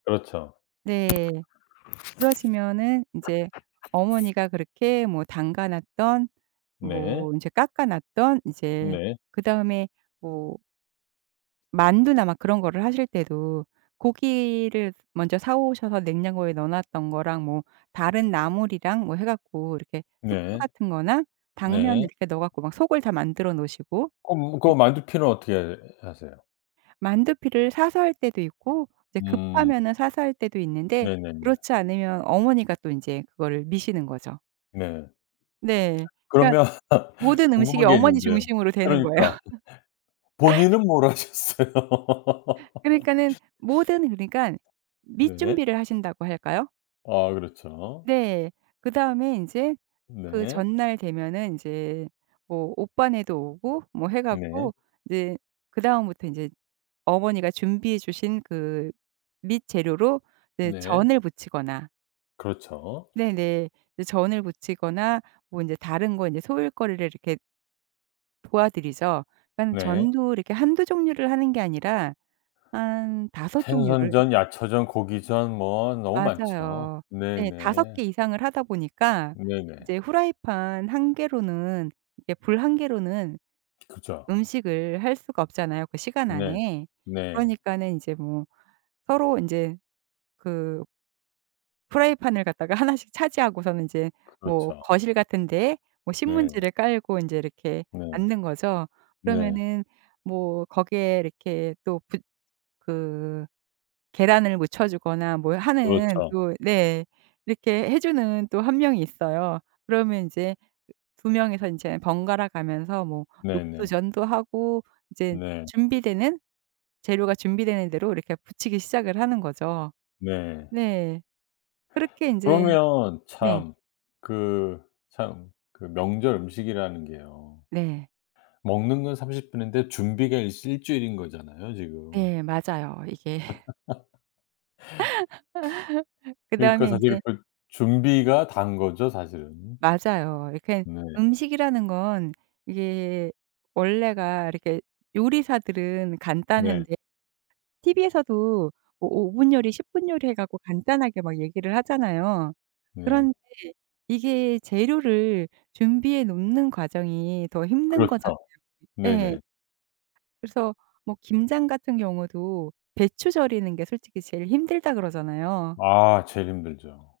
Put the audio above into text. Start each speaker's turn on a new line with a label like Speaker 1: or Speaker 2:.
Speaker 1: 그렇죠.
Speaker 2: 네. 그러시면은 이제 어머니가 그렇게 뭐 담가 놨던
Speaker 1: 네.
Speaker 2: 뭐 이제 깎아 놨던 이제
Speaker 1: 네.
Speaker 2: 그다음에 뭐 만두나 막 그런 거를 하실 때도 고기를 먼저 사 오셔서 냉장고에 넣어 놨던 거랑 뭐 다른 나물이랑 뭐 해 갖고 이렇게 숙주
Speaker 1: 네.
Speaker 2: 같은 거나 당면을
Speaker 1: 네.
Speaker 2: 이렇게 넣어 갖고 속을 다 만들어 놓으시고.
Speaker 1: 그럼 그
Speaker 2: 네
Speaker 1: 만두피는 어떻게 해 하세요?
Speaker 2: 만두피를 사서 할 때도 있고 이제
Speaker 1: 음.
Speaker 2: 급하면은 사서 할 때도 있는데
Speaker 1: 네네네.
Speaker 2: 그렇지 않으면 어머니가 또 인제 그거를 미시는 거죠.
Speaker 1: 네.
Speaker 2: 네. 그러니까
Speaker 1: 그러면
Speaker 2: 모든 음식이
Speaker 1: 궁금한 게
Speaker 2: 어머니
Speaker 1: 있는데요.
Speaker 2: 중심으로 되는 거예요.
Speaker 1: 그러니까 본인은 뭘 하셨어요?
Speaker 2: 그니까는 모든 그러니깐 밑
Speaker 1: 네.
Speaker 2: 준비를 하신다고 할까요?
Speaker 1: 아 그렇죠.
Speaker 2: 네. 그다음에 인제 그
Speaker 1: 네.
Speaker 2: 전날 되면은 인제 뭐 오빠네도 오고 뭐 해
Speaker 1: 네.
Speaker 2: 갖고 이제 그 다음부터 이제 어머니가 준비해 주신 그 밑 재료로 이제
Speaker 1: 네.
Speaker 2: 전을 부치거나
Speaker 1: 그렇죠.
Speaker 2: 네네. 이제 전을 부치거나 뭐 인제 다른 거 인제 소일거리를 이렇게 도와드리죠. 그러니까
Speaker 1: 네.
Speaker 2: 전도 이렇게 1-2 종류를 하는 게 아니라 한 5 종류를 해
Speaker 1: 생선전, 야채전, 고기전 뭐 너무 많죠.
Speaker 2: 맞아요. 네. 5
Speaker 1: 네네.
Speaker 2: 개 이상을 하다 보니까
Speaker 1: 네네.
Speaker 2: 이제 프라이팬 1 개로는 이렇게 불 1 개로는
Speaker 1: 그죠.
Speaker 2: 음식을 할 수가 없잖아요 그 시간
Speaker 1: 네.
Speaker 2: 안에.
Speaker 1: 네.
Speaker 2: 그러니까는 인제 뭐 서로 인제 그 프라이팬을 갖다가 1 씩 차지하고서는 인제 뭐
Speaker 1: 그렇죠.
Speaker 2: 거실 같은 데에 뭐
Speaker 1: 네.
Speaker 2: 신문지를 깔고 인제 이렇게
Speaker 1: 네.
Speaker 2: 앉는 거죠.
Speaker 1: 네.
Speaker 2: 그러면 뭐 거기에 이렇게 또 붙 그 계란을 묻혀 주거나 뭘 하는
Speaker 1: 그렇죠.
Speaker 2: 또 네. 이렇게 해 주는 또 1 명이 있어요. 그러면 인제 2 명이서 인제 번갈아 가면서 뭐
Speaker 1: 네네.
Speaker 2: 녹두전도 하고 이제
Speaker 1: 네.
Speaker 2: 준비되는 재료가 준비되는 대로 이렇게 부치기 시작을 하는 거죠.
Speaker 1: 네.
Speaker 2: 네. 그렇게 인제
Speaker 1: 그러면
Speaker 2: 네.
Speaker 1: 참 그 참 그 명절 음식이라는 게요.
Speaker 2: 네.
Speaker 1: 먹는 건 30 분인데 준비가 일시 1 주일인 거잖아요 지금.
Speaker 2: 네. 맞아요. 이게 그다음에
Speaker 1: 그러니까 사실
Speaker 2: 인제
Speaker 1: 그 준비가 다인 거죠 사실은.
Speaker 2: 맞아요. 이렇게
Speaker 1: 네.
Speaker 2: 음식이라는 건 이게 원래가 이렇게 요리사들은
Speaker 1: 네.
Speaker 2: 간단한데 TV에서도 뭐 5 분 요리, 10 분 요리 해 갖고 간단하게 막 얘기를 하잖아요.
Speaker 1: 네.
Speaker 2: 그런데 이게 재료를 준비해 놓는 과정이 더 힘든
Speaker 1: 그렇죠.
Speaker 2: 거잖아요. 예.
Speaker 1: 네네.
Speaker 2: 그래서 뭐 김장 같은 경우도 배추 절이는 게 솔직히 제일 힘들다 그러잖아요.
Speaker 1: 아 제일 힘들죠.